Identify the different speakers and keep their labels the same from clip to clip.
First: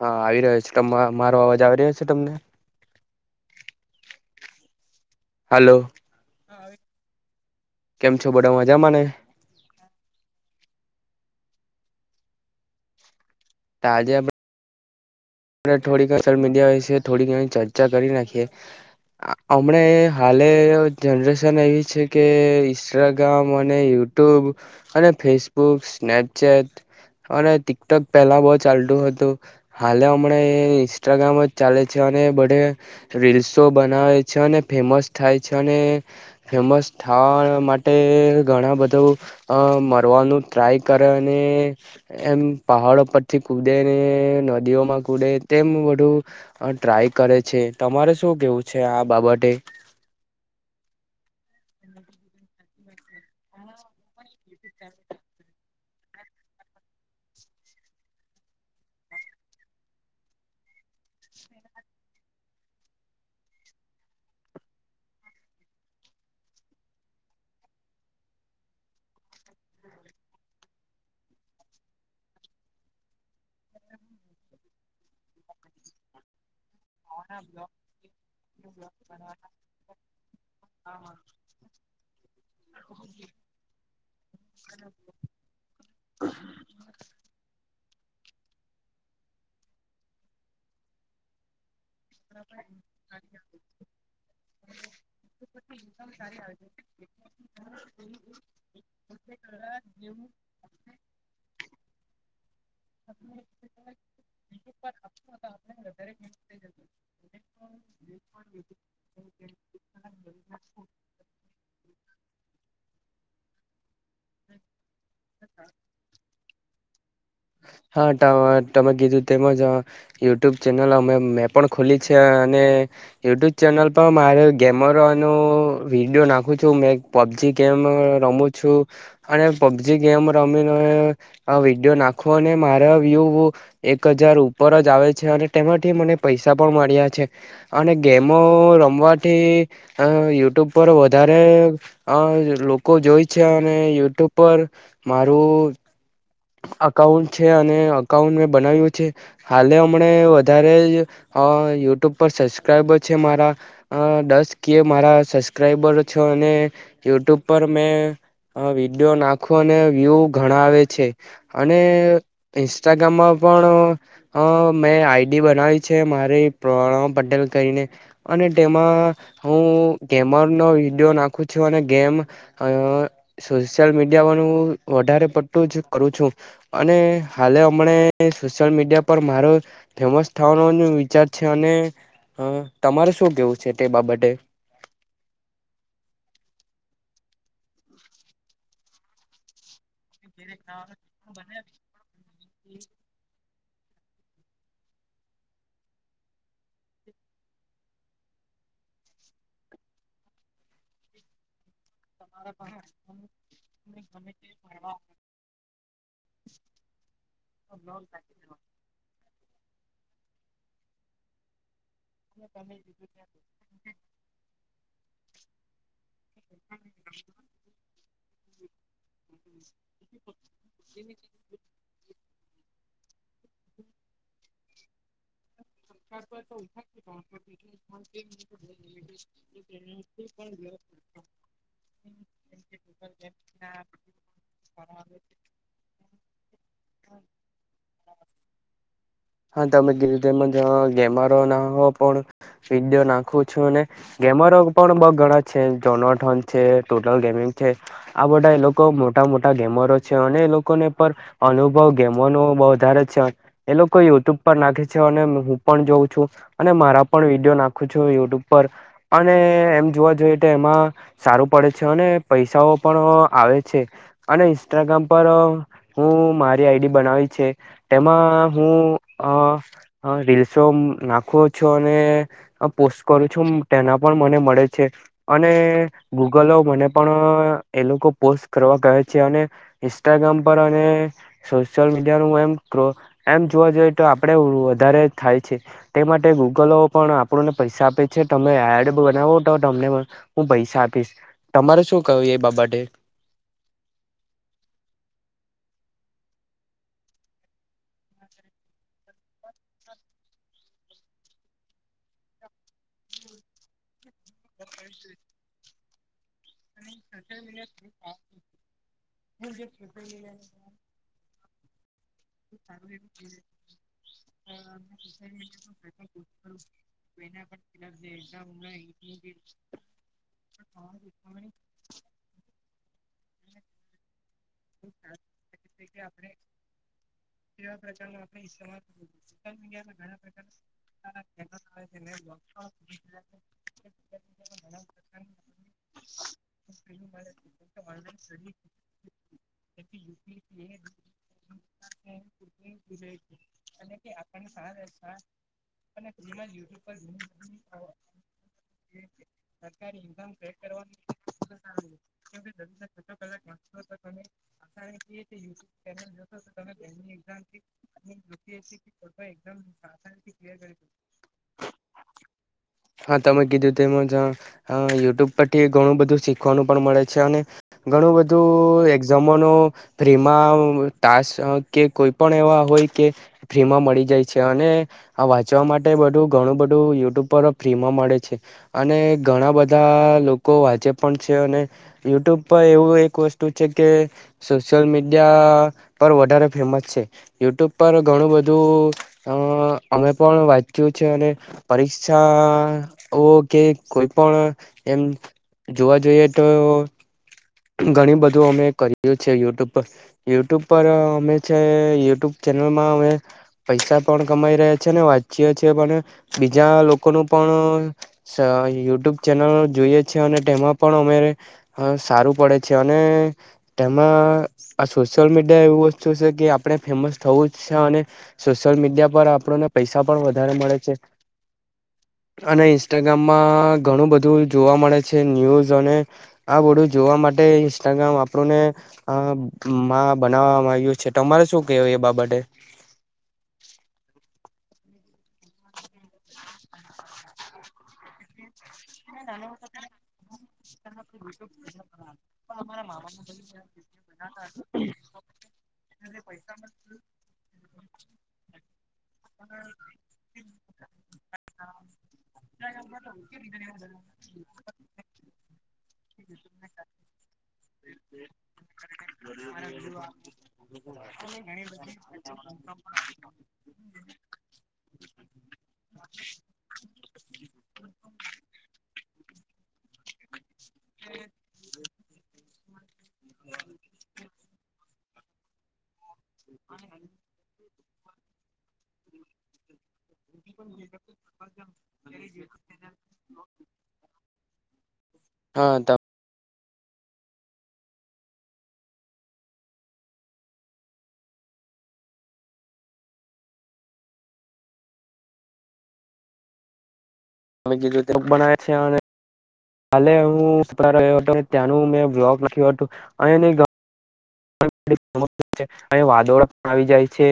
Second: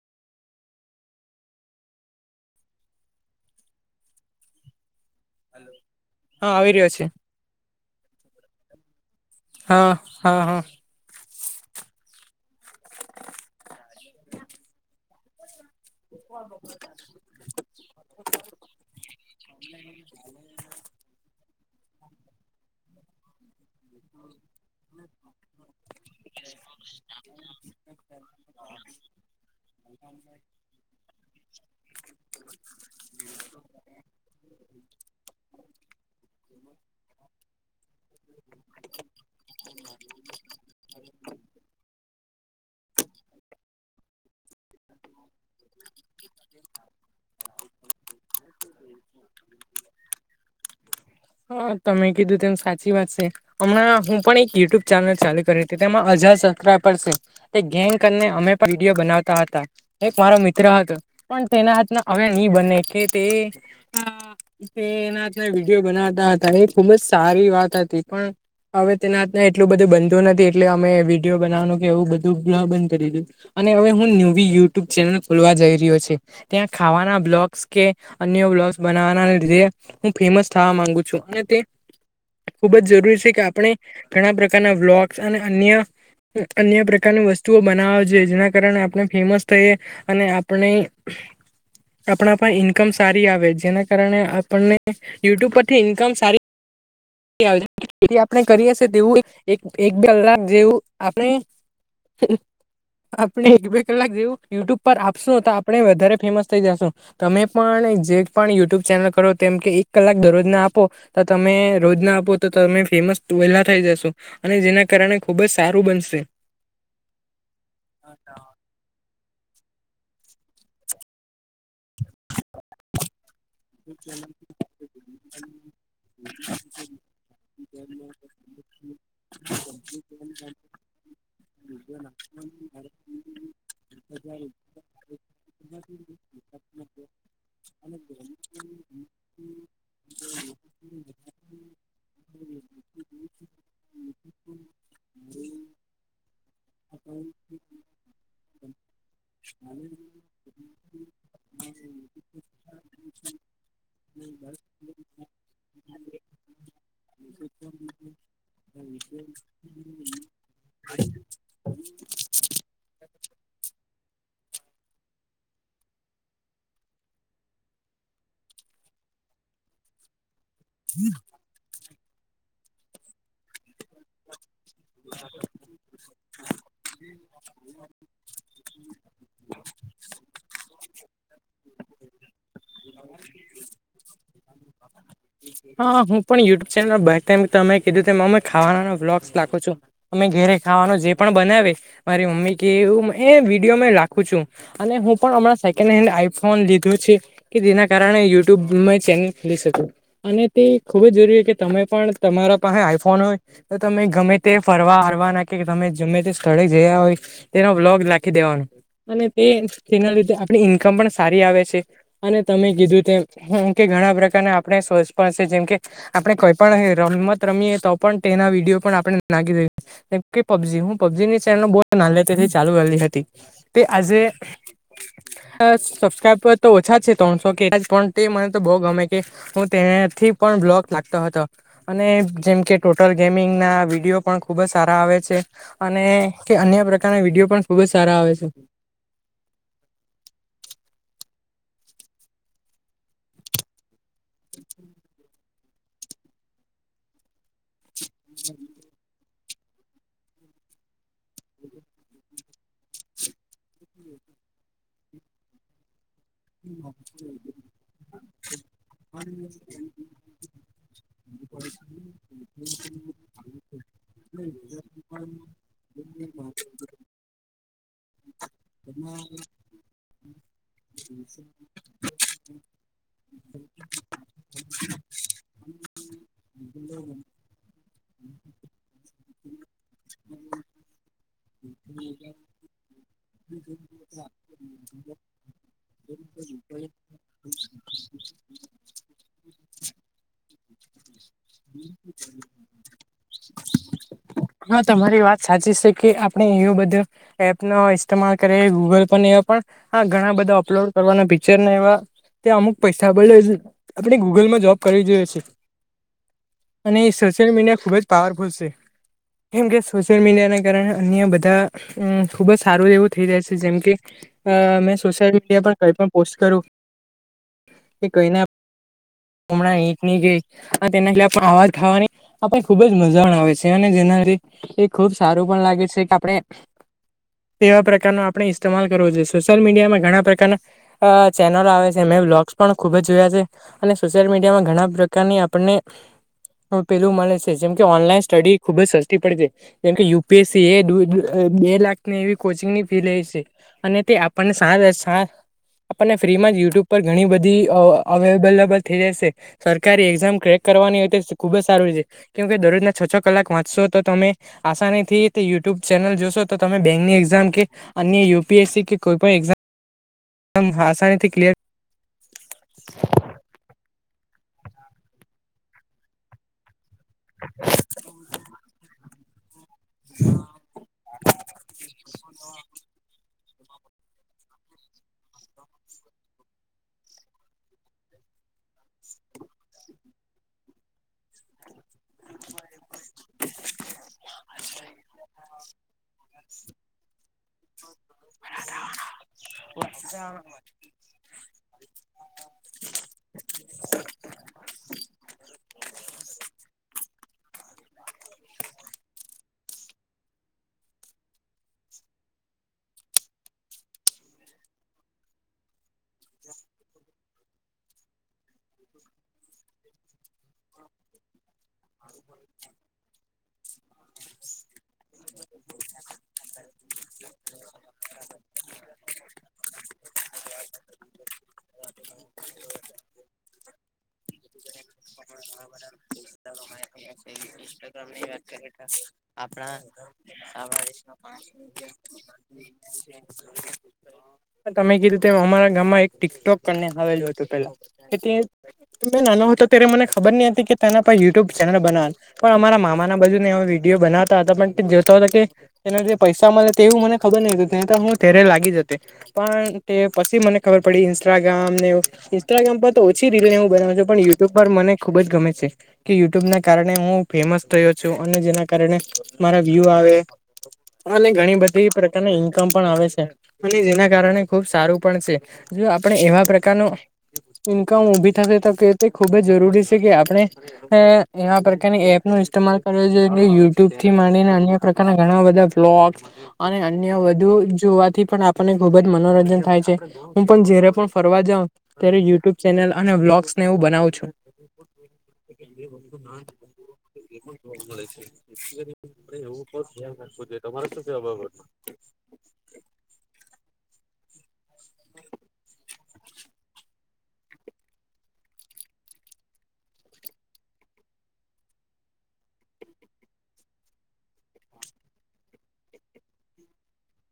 Speaker 1: હા આવી રહ્યો છે મારો અવાજ આવી રહ્યો છે તમને
Speaker 2: [inaudible]
Speaker 1: હાલો
Speaker 2: હા આવી રહ્યો છે
Speaker 1: કેમ છો બધા મજા માને
Speaker 2: હા હા હા
Speaker 1: ત‌ આજે આપડે આપણે થોડી સોયલ મીડિયા વિશે થોડી ઘ ચર્ચા કરી નાખીએ હમણાં હાલે જનરેશન એવી છે કે ઇન્સ્ટાગ્રામ, અને યુટ્યુબ અને ફેસબુક, સ્નેપચેટ અને ટીકટોક પહેલા બહુ ચાલતું હતું હાલે હમણાં ઇન્સ્ટાગ્રામ જ ચાલે છે અને બધે રીલ્સો બનાવે છે અને ફેમસ થાય છે અને ફેમસ થવા માટે માટે ઘણા બધા મરવાનું ટ્રાય કરે અને એમ પહાડો પરથી કૂદદે ને નદીઓ કૂદે તેમ બધું ટ્રાય કરે છે તમારે શું કેવું છે આ બાબતે
Speaker 2: હા તમે કીધું તેમ સાચી વાત છે. હમણાં હું પણ એક યુટ્યુબ ચેનલ ચાલુ કરી હતી તેમાં હજાર સબ્સ્ક્રાઇબ છે. તે ગેંગ કરને અમે પણ વિડીયો બનાવતા હતા. એક મારો મિત્ર હતો પણ તેના હાથના હવે નહી બને કે તે તે એના [unintelligible] વિડીયો બનાવતા હતા એ ખુબ જ સારી વાત હતી પણ હવે તેના હાથ ન એટલું બધું બનતું નથી એટલે અમે વિડીયો બનાવાનું કે એવું બધું ગ્રહ બંધ કરી દીધું અને હવે હું ન્યુવી યુટ્યુબ ચેનલ ખોલવા જઈ રહ્યો છે. ત્યાં ખાવાના બ્લોગસ કે અન્ય બ્લોગસ બનાવવાના લીધે હું ફેમસ થવા માંગુ છું અને તે ખુબ જ જરૂરી છે કે આપણે ઘણા પ્રકારના વ્લોગ અને અન્ય અન્ય પ્રકારની વસ્તુઓ બનાવા જો જેના કારણે આપણે ફેમસ થઈએ અને આપણે આપણા પણ ઈન્કમ સારી આવે જેના કારણે આપણને યુટ્યુબ પર
Speaker 1: સારી આવજ
Speaker 2: જે આપણે કરી હશે તેવું એક એક બે કલાક જેવું આપણે હ આપણે એક બે કલાક જેવું યુટ્યુબ પર આપશું તો આપણે વધારે ફેમસ થઈ જશું તમે પણ જે પણ યુટ્યુબ ચેનલ કરો તેમ કે એક કલાક દરરોજના આપો તો તમે રોજ ના આપો તો તમે ફેમસ વહેલા થઇ જશો અને જેના કારણે ખુબ જ સારું બનશે
Speaker 1: હા તમે કીધું તેમજ યુટ્યુબ ચેનલ અમે મેપ પણ ખુલી છે અને યુટ્યુબ ચેનલ પર મારે ગેમરોનો વિડીયો નાખું છું મેં પબજી ગેમ રમ ઝુ અને પબજી ગેમ રમીને વિડીિયો નાખો અને મારા વ્યુ એક હજાર ઉપર જ આવે છે અને તેમાંથી મને પૈસા પણ મળ્યા છે અને ગેમો રમવાથી અ યુટ્યુબ પર વધારે અ લોકો જોય છે અને યુટ્યુબ ઉપર મારું અકાઉન્ટ છે અને અકાઉન્ટ મેં બનાવ્યું છે હાલે હમણા વધારે યુટ્યુબ પર સબસ્ક્રાઈબર છે મારા અ દસ કય મારા સબસ્ક્રાઈબર છો અને યુટ્યુબ પર મેં હા વિડીિયો નાખો અને વ્યુ ઘણા આવે છે અને ઇન્સ્ટાગ્રામમાં પણ હ મેં આઈડી બનાવી છે મારી પ્રણવ પટેલ કરીને અને તેમાં હું ગેમરનોો વિડીિયો નાખું છું અને ગેમ અ સોશિયલ મીડિયા વાળું વધારે પડતું જ કરું છું અને હાલે હમણા સોશિયલ મીડિયા પર મારો ફેમસ થવાનો ન વિચાર છે અને તમારે શું કેવું છે તે બાબતે
Speaker 2: હા હું પણ યુટ્યુબ ચેનલ તમે કીધું અમે ખાવાના્લોગસખો છો અમે ઘેરે ખાવાનો જે પણ બનાવે મારી મમ્મી કે એવું એ વિડીયો મે લખું છું અને હું પણ હમણાં સેકન્ડ હેન્ડ આઈફોન લીધું છે કે જેના કારણે યુટ્યુબમાં ચેનલ ખોલી શકું અને તે ખુબ જ જરૂરી કે તમે પણ તમારા પાસે આઈફોન હોય તો તમે ગમે તે ફરવા હરવા ના કે તમે ગમે તે સ્થળે જયા હોય તેનો બ્લોગ રાખી દેવાનો અને તે તેના લીધે આપણી ઈન્કમ પણ સારી આવે છે અને તમે કીધું તેમ કે ઘણા પ્રકારના આપણે શોચ પણ છે જેમ કે આપડણે કોઈ પણ રમત રમીએ તો પણ તેના વિડીયો પણ આપણે નાખી દઈએ મ કે પબજી હું પબજી ની ચે બ ના તેથી ચાલુ કરલી હતી તે આજે હ સબસ્ક્રાઈબર તો ઓછા છે ત્રણસો કે પણ તે મને તો બહુ ગમે કે હું તેને થી પણ બ્લોક લાગતા હતા અને જેમ કે ટોટલ ગેમિંગ ના વિડીિયો પણ ખુબ જ સારા આવે છે અને કે અન્ય પ્રકારના વિડીિયો પણ ખુબ જ સારા આવે છે
Speaker 1: હા તમે ગીરધમાં જ ગેમા રહ ના હો પણ વિડીયો નાખું છું અને ગેમરો પણ બ ઘણા છે જોનથોન છે ટોટલ ગેમિંગ છે આ બધા એ લોકો મોટા મોટા ગેમરો છે અને એ લોકોને પણ અનુભવ ગમવાનો બહ વધારે છે એ લોકો યુટ્યુબ પર નાખે છે અને હું પણ જોઉં છું અને મારા પણ વિડીયો નાખું છું યુટ્યુબ પર અને એમ જોવા જોઈએ તો એમાં સારું પડે છે અને પૈસાઓ પણ આવે છે અને ઇન્સ્ટાગ્રામ પર હું મારી આઈડી બનાવી છે તેમાં હું રીલ્સો નાખું છું અને હ પોસ્ટ કરું છું તેના પણ મને મળે છે અને ગૂગલો મને પણ એ લોકો પોસ્ટ કરવા કહે છે અને ઇન્સ્ટાગ્રામ પર અને સોશિયલ મીડિયા ન એમ ક્રો એમ જોવા જઈએ તો આપડે વધારે થાય છે તે માટે ગૂગલો પણ આપણોને પૈસા આપે છે તમે આ બનાવો તો તમને હું પૈસા આપીશ તમારે શું કહું એ બાબતે
Speaker 2: હા તમારી વાત સાચી છે કે આપડે એવું બધું એપ નો ઇસ્તેમાલ કરે ગૂગલ પર એવા પણ ઘણા બધા અપલોડ કરવાના પિક્ચર એવા તે અમુક પૈસા બળ છે આપણે ગૂગલમાં જોબ કરવી જોઈએ છેએ અને એ સોશિયલ મીડિયા ખુબ જ પાવરફુલ છે કેમ કે સોશિયલ મીડિયાને કારણે અન્ય બધા ખૂબ જ સારું એવું થઈ જાય છે જેમ કે મેં સોશિયલ મીડિયા પર કંઈપ પણ પોસ્ટ કરું
Speaker 1: કોના પણલા દ
Speaker 2: કે કઈના
Speaker 1: નહી [unintelligible] [inaudible]
Speaker 2: હમણાં ની તેના લ આવાજ ખાવાની આપને ખુબ જ મજા પણ આવે છે અને જેના લધે એ ખુબ સારું પણ લાગે છે કે આપડણે તેવા પ્રકારનો આપણે ઇસ્તેમાલ કરવો જોઈએ સોશિયલ મીડિયામાં ઘણા પ્રકારના ચેનલો આવે છે વ્લોગસ પણ ખૂબ જ જોયા છે અને સોશિયલ મીડિયામાં ઘણા પ્રકારની આપણને હ પેલું મળે છે જેમ કે ઓનલાઈન સ્ટડી ખુબ જ સસ્તી પડે જેમકે યુપીએસસી એ બે લાખની એવી કોચિંગની ફી લે છે અને તે આપને આપણને ફ્રીમાં જ યુટ્યુબ પર ઘણી બધી અવેલેબલ થઈ જશે સરકારી એક્ઝામ ક્રેક કરવાની હોય તો ખૂબ જ સારું છે કેમ કે દરરોજના છ છ કલાક વાંચશો તો તમે આસાનીથી યુટ્યુબ ચેનલ જોશો તો તમે બેંકની એક્ઝામ કે અન્ય યુપીએસસી કે
Speaker 1: તો એકદમ [unintelligible] [inaudible]
Speaker 2: મ આ આસાનીથી ક્લિયર
Speaker 1: હા તમે કીધું તે યુટ્યુબ પરથી ઘણું બધું શીખવાનું પણ મળે છે અને ઘણું બધું જમનો ફ્રીમાં તાસ કે કોઈ પણ એવા હોય કે ફ્રીમાં મળી જાય છે અને આ વાંચવા માટે બધું ઘણું બધું યુટ્યુબ પર ફ્રીમાં મળે છે અને ઘણા બધા લોકો વાંચે પણ છે અને યુટ્યુબ પર એવું એક વસ્તુ છે કે સોશિયલ મીડિયા પર વધારે ફેમસ છે યુટ્યુબ પર ઘણું બધું અ અમે પણ વાંચ્યું અને પરીક્ષા ઓ કે કોઈ પણ એમ જોવા જોઈએ તો ઘણી બધું અમે કરીએ છે યુટ્યુબ પર યુટ્યુબ પર અમે છે યુટ્યુબ ચેનલમાં અમે પૈસા પણ કમાઈ રહ્યા છે ને વાંચ્ય છે પણ બીજા લોકોનું પણ યુટ્યુબ ચેનલ જોઈએ છે અને તેમાં પણ અમે સારું પડે છે અને તેમાં આ સોશિયલ મીડિયા એવું વસ્તુ છે કે આપણે ફેમસ થવું જ છે અને સોશિયલ મીડિયા પર આપણોને પૈસા પણ વધારે મળે છે અને ઇન્સ્ટાગ્રામમાં ઘણું બધું જોવા મળે છે ન્યુઝ અને આ બધું જોવા માટે ઇન્સ્ટાગ્રામ આપણુંને માં બનાવવામાં આવ્યું છે તમારે શું કેવું એ બાબતે
Speaker 2: એ [unintelligible] [inaudible] તમે કીધુંતે અમારા ગામમાં એક ટિકટોકને આવેલું હતું પેલા કે ત મે નાનો હતો ત્યારે મને ખબર નહ હતી કે તેના પાસે યુટ્યુબ ચેનલ બનાવા પણ અમારા મામા ના બજુ ને અ વિડીયો બનાવતા હતા પણ જોતા કે એના જે પૈસા મળે તે એવું મને ખબર નહિ હતું ત્યા તો હું ત્યારે લાગી જતી પણ તે પછી મને ખબર પડી ઇન્સ્ટાગ્રામ ને ઇન્સ્ટાગ્રામ પર તો ઓછી રીલ હું બનાવું છું પણ યુટ્યુબ પર મને ખુબ ગમે છે કે યુટ્યુબ કારણે હું ફેમસ થયો છું અને જેના કારણે મારા વ્યુ આવે. ઘણી બધી પ્રકારની ઈન્કમ પણ આવે છે. અને જેના કારણે ખુબ સારું પણ છે, જો આપણે એવા પ્રકારનો ઇન્કમ ઉભી હવે તો કીર્તિ ખૂબ જ જરૂરી છે કે આપણે અ આ પ્રકારની એપનો ઇસ્તમાલ કરવો જોઈએ કે યુટ્યુબથી માંડીને અન્ય પ્રકારના ઘણા બધા વ્લોગ અને અન્ય વધુ જોવાથી પણ આપણને ખુબ જ મનોરંજન થાય છે. હું પણ જયારે પણ ફરવા જાઉ ત્યારે યુટ્યુબ ચેનલ અને વ્લોગસને એવું બનાવું છું.
Speaker 1: હા ત
Speaker 2: રોજ. [unintelligible] જોવા મળે છે. જેથી કરીને એવું પર આપણે ધિયાન રાખવું જોઈએ. તમારે શું કેવાનું આ બાબતમાં.
Speaker 1: [unintelligible] કાલે હું ઉપરા રહ્યો હતો ત્યાંનું મેં વ્લોગ લાખિયું હતું. અને
Speaker 2: [inaudible]
Speaker 1: અને વાદોળો પણ આવી જાય છે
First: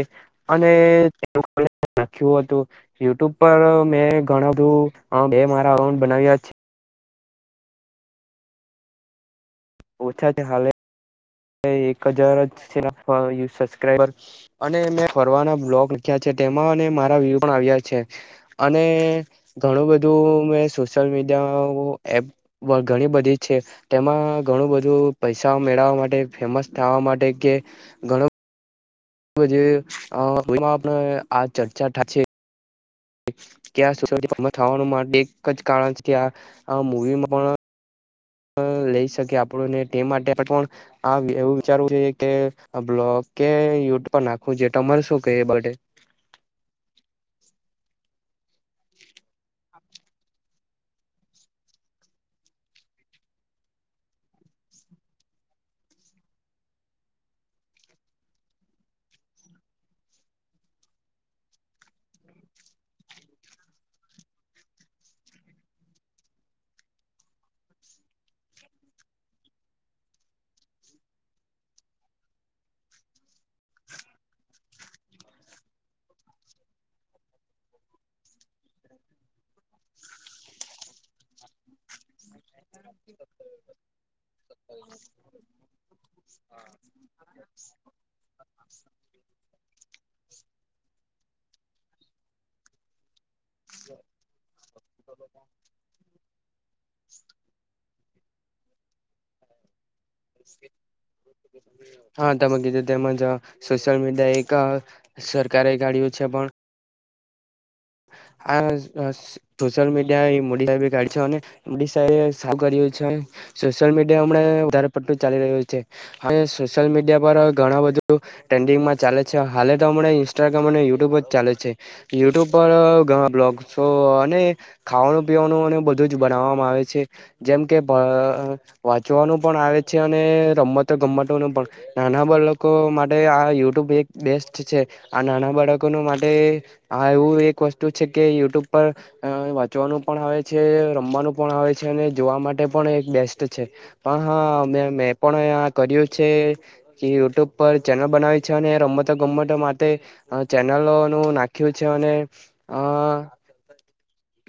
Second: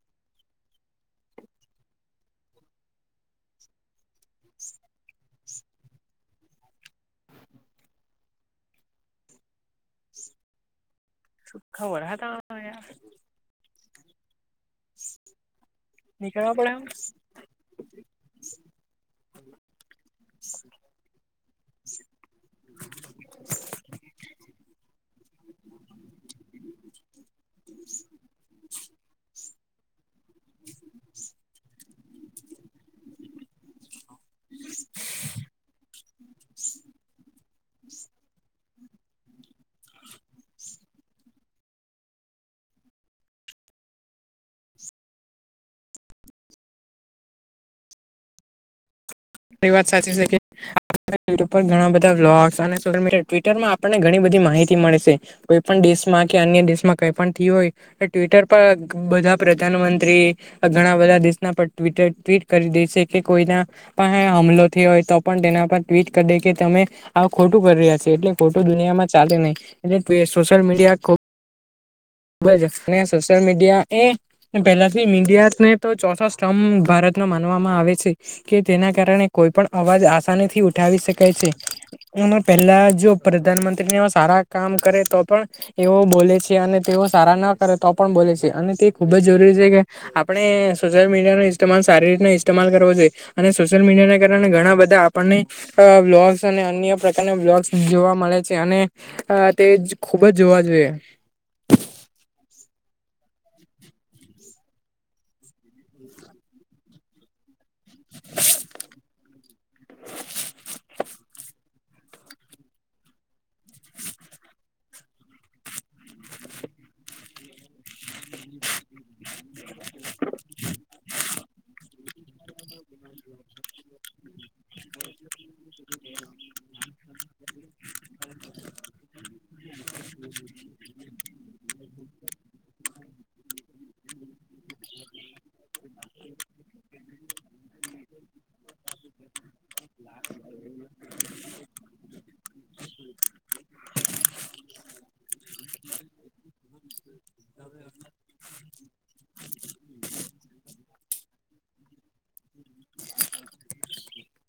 Speaker 1: અને નાખ્યું હતું. યુટ્યુબ પર મેં ઘણુ તો મેં અ મારા બે અકાઉન્ટ બનાવ્યા છે. ઓછા છે હાલે. એક
Speaker 2: ખબર હા
Speaker 1: હજાર જ છે. સબસ્ક્રાઈબર અને મેં ફરવાના વ્લોગ છે
Speaker 2: નીકળવા
Speaker 1: તેમાં અને
Speaker 2: પડે
Speaker 1: મારા વ્યુ પણ આવ્યા છે. અને ઘણું બધું મે સો સોશિયલ મીડિયા એપ. વ ઘણી બઘી મસ્ત થવા માટે કે‌ ઘણુ
Speaker 2: [inaudible]
Speaker 1: હોવો જોઈએ અ કોઈમાં પણ આ ચર્ચા થાશે. ત્યાં [unintelligible] થવાનું માટે એક જ કારણ છે કે આ આ મૂવીમાં પણ
Speaker 2: [inaudible]
Speaker 1: લઈ શકે આપણ ને તે માટે પણ આ એવું વિચારવું જોઈએ કે બ્લોગ કે યુટ્યુબ પર નાખવું જો તમારે શું કે એ બાબતે. [inaudible]
Speaker 2: એ વાત સાચી છે કે આજકલ યટ્યૂબ પર ઘણા બધા વ્લોગસ અને સોશિયલ મીડિયા ટ્વીટરમાં આપણને ઘણી બધી માહિતી મળે છે. કોઈ પણ દેશમાં કે અન્ય દેશમાં કઈ પણ થિયું હોય એ ટ્વિટર પર બધા પ્રધાનમંત્રી આ ઘણા બધા દેશના પર ટ્વીટર ટ્વીટ કરી દે છે કે કોઈના પણ હમલો થયો હોય તો પણ તેના પર ટ્વીટ કરી દે કે તમે આ ખોટું કરી રહ્યા છે. એટલે ખોટું દુનિયામાં ચાલે નહી એટલે ટી સોશિયલ મીડિયા ખુબ [unintelligible] સોશિયલ મીડિયા એ ને પેલાથી મીડિયા ને તો ચોથો સ્તંભ ભારતનો માનવામાં આવે છે. કે જેના કારણે કોઈ પણ અવાજ આસાનીથી ઉઠાવી શકાય છે. હમ્મ પેલા જો પ્રધાનમંત્રીને એવા સારા કામ કરે તો પણ એવો બોલે છે. અને તેઓ સારા ન કરે તો પણ બોલે છે અને તે ખુબ જ જરૂરી છે કે આપ આપણે સોશિયલ મીડિયાનો ઇસ્તમાલ સારી રીતના ઇસ્તેમાલ કરો જોઈએ અને સોશિયલ મીડિયાને કારણે ઘણા બધા તો આપણને અ બ્લોગ્સ અને અન્ય પ્રકારના બ્લોગ્સ જોવા મળે છે અને અ તેજ.
Speaker 1: હા તમે કીધું તેમ જ સોશ્યલ મીડિયા એક સરકારે ગાડીઓ છે પણ આ સ અ સોશિયલ મીડિયા એ મોડી રાત્રે ગાડી. [unintelligible] મોદી સાહેબે સારુ કર્યું છે સોશિયલ મીડિયા હમણાં વધારે પડતું ચાલી રહ્યું છે. હવે સોશિયલ મીડિયા પર ઘણા બધું ટ્રેન્ડિંગમાં ચાલે છે. હાલે તો હમણાં ઇન્સ્ટાગ્રામ અને યુટ્યુબ જ ચાલે છે. યુટ્યુબ પર તો ઘણા બ્લોગસો અને ખાવાનું પીવાનું બધું અને બધું જ બનાવવામાં આવે છે. જેમ કે ભ વાંચવાનું પણ આવે છે અને રમતો ગમમતોનું પણ. નાના બાલકો લોકો માટે આ યુટ્યુબ એક બેસ્ટ છે. આ નાના બાળકોનું માટે આ એવું એક વસ્તુ છે કે યુટ્યુબ પર અ વાંચવાનું પણ આવે છે રમવાનું પણ આવે છે અને જોવા માટે પણ એક બેસ્ટ છે પણ હા મેં પણ કર્યું છે કે યુટ્યુબ પર ચેનલ બનાવી છે અને રમતો ગમતો માટે ચેનલો નું નાખ્યું છે અને અ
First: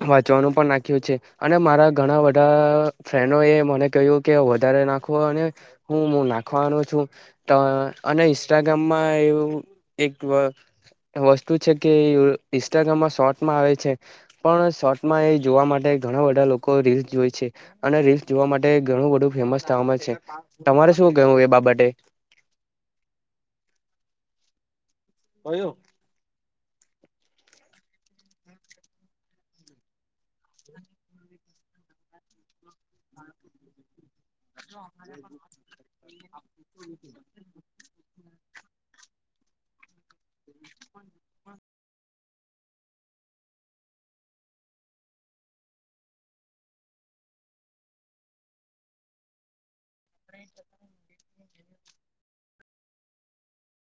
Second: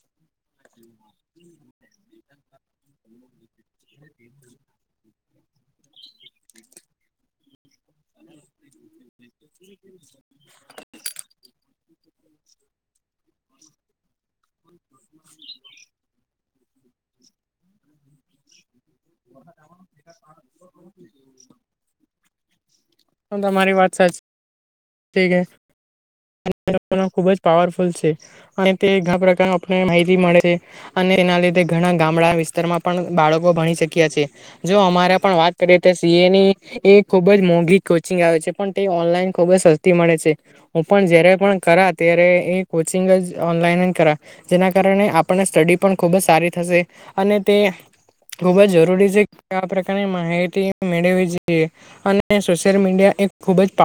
Speaker 1: વાંચવાનું પણ નાખ્યું છે અને મારા ઘણા બધા ફ્રેન્ડોએ મને કહ્યું કે વધારે નાખવો અને હુંું નાખવાનો છું તો અને ઇન્સ્ટાગ્રામમાં એવું એક વસ્તુ છે કે ઇન્સ્ટાગ્રામમાં શોર્ટમાં આવે છે પણ શોર્ટમાં એ જોવા માટે ઘણા બધા લોકો રીલ્સ જોય છે અને રીલ્સ જોવા માટે ઘણું બધું ફેમસ થવામાં છે તમારે શું કવું એ બાબતે
Speaker 2: હું તમારી વાત સાચ ઠીક ખુબ જ પાવરફુલ છે [inaudible] અહી તે ઘણા પ્રકાર આપને માહિતી મળે છે અને એના લીધે ઘણા ગામડા વિસ્તારમાં પણ બાળકો ભણી શક્યા છે જો અમારે પણ વાત કરીએ તો સીએ ની એ ખુબ જ મોઘી ંગ આવે છે પણ તે ઓનલાઈન ખુબ જ સસ્તી મળે છે હું પણ જયારે પણ કરા ત્યારે એ કોચિંગ જ ઓનલાઈન કરા જેના કારણે આપને સ્ટડી પણ ખૂબ જ સારી થશે અને તે ખૂબ જ જરૂરી છે આ પ્રકારની માહિતી મેળવી જોઈએ અને સોશિયલ મીડિયા એ ખુબ જ